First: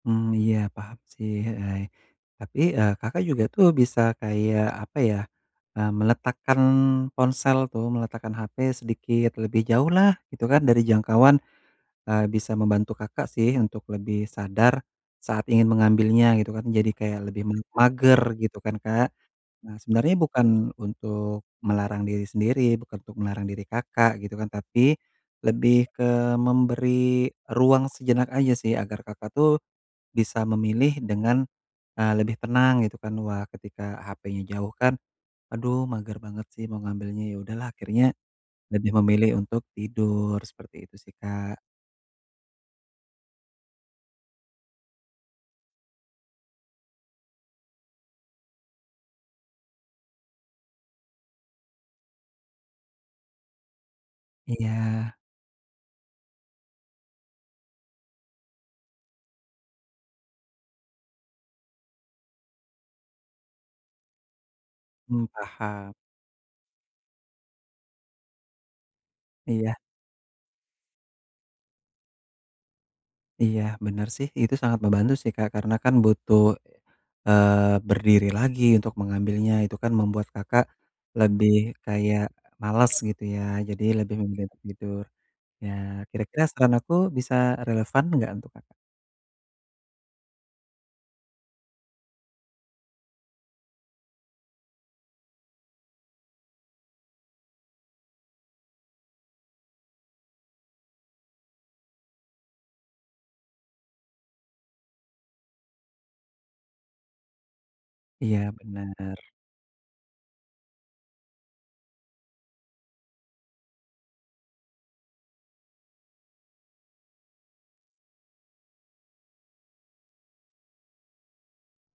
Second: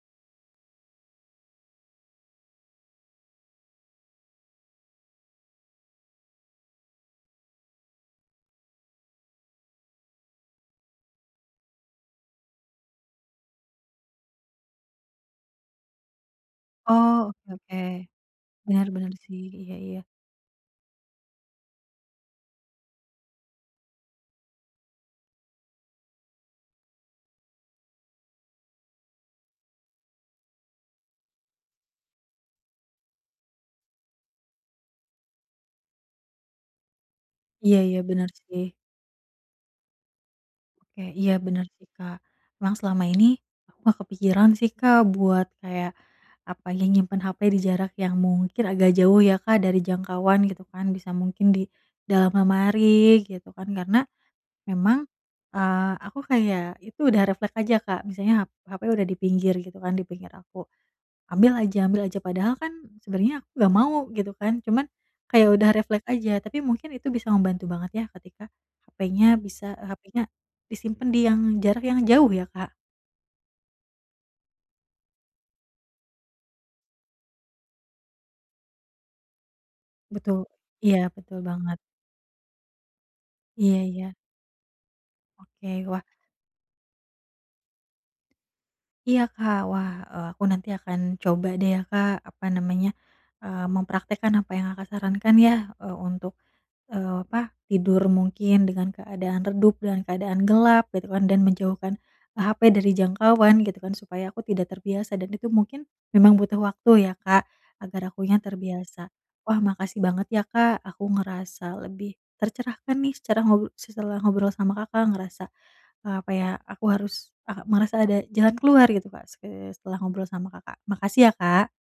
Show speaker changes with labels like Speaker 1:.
Speaker 1: Mmm. Iya paham sih, heeh. Tapi, e Kakak juga tuh bisa kayak, apa ya, e meletakkan ponsel tuh, meletakkan HP sedikit lebih jauhlah, gitu kan, dari jangkauan, e bisa membantu Kakak sih, untuk lebih sadar, saat ingin mengambilnya, gitu kan, jadi kayak
Speaker 2: Oh,
Speaker 1: lebih
Speaker 2: oke
Speaker 1: me
Speaker 2: oke.
Speaker 1: mager, gitu kan
Speaker 2: Benar
Speaker 1: Kak?
Speaker 2: benar sih. Iya
Speaker 1: Nah
Speaker 2: iya.
Speaker 1: sebenarnya bukan untuk melarang diri sendiri, bukan untuk melarang diri Kakak, gitu kan, tapi, lebih ke memberi ruang sejenak aja sih, agar Kakak tuh, bisa memilih dengan e lebih tenang gitu kan, wah, ketika hapenya jauh kan, "Aduh mager banget sih, mau ngambilnya. Ya udahlah
Speaker 2: Iya iya.
Speaker 1: akhirnya,
Speaker 2: Benar sih.
Speaker 1: lebih memilih untuk tidur." Seperti itu
Speaker 2: Oke.
Speaker 1: sih
Speaker 2: Iya
Speaker 1: Kak.
Speaker 2: benar sih Kak. Emang selama ini, aku nggak kepikiran sih Kak, buat kayak, apa, nyimpen HP di jarak yang mungkin agak jauh ya Kak, dari jangkauan gitu kan, bisa mungkin di dalam lemari gitu kan, karena, memang,
Speaker 1: Iya.
Speaker 2: eee, aku kayak itu udah refleks aja Kak. Misalnya hap hape udah dipinggir gitu kan, dipinggir aku. Ambil aja ambil aja padahal kan, sebenarnya aku nggak mau, gitu kan, cuman,
Speaker 1: Mmm,
Speaker 2: kayak udah
Speaker 1: paham.
Speaker 2: refleks aja, tapi mungkin itu bisa membantu banget ya, ketika, hapenya bisa
Speaker 1: Iya.
Speaker 2: hapenya disimpan di yang jarak yang jauh ya Kak?
Speaker 1: Iya, benar sih. Itu sangat membantu sih Kak. Karena kan butuh, eee, berdiri lagi untuk mengambilnya. Itu kan membuat
Speaker 2: Betu
Speaker 1: Kakak,
Speaker 2: iya, betul
Speaker 1: lebih,
Speaker 2: banget.
Speaker 1: kayak, males gitu ya?
Speaker 2: Iya
Speaker 1: Jadi
Speaker 2: iya.
Speaker 1: lebih memilih tidur. Ya,
Speaker 2: Oke, wah
Speaker 1: kira-kira saran aku bisa relevan enggak untuk Kakak?
Speaker 2: iya Kak. Wah, e aku nanti akan coba deh ya Kak, apa namanya, eee, mempraktekkan apa yang Kakak sarankan ya, eee, untuk, eee, apa, tidur mungkin dengan keadaan redup, dengan keadaan gelap, gitu kan. Dan menjauhkan, HP dari jangkauan gitu kan, supaya aku tidak terbiasa dan itu mungkin, memang butuh waktu ya Kak agar akunya
Speaker 1: Iya
Speaker 2: terbiasa.
Speaker 1: benar.
Speaker 2: Wah, makasih banget ya Kak. Aku ngerasa lebih tercerahkan nih, secara ngob setelah ngobrol sama Kakak ngerasa, apa ya, aku harus ah merasa ada jalan keluar gitu Kak. Se setelah ngobrol sama Kakak. Makasih ya Kak.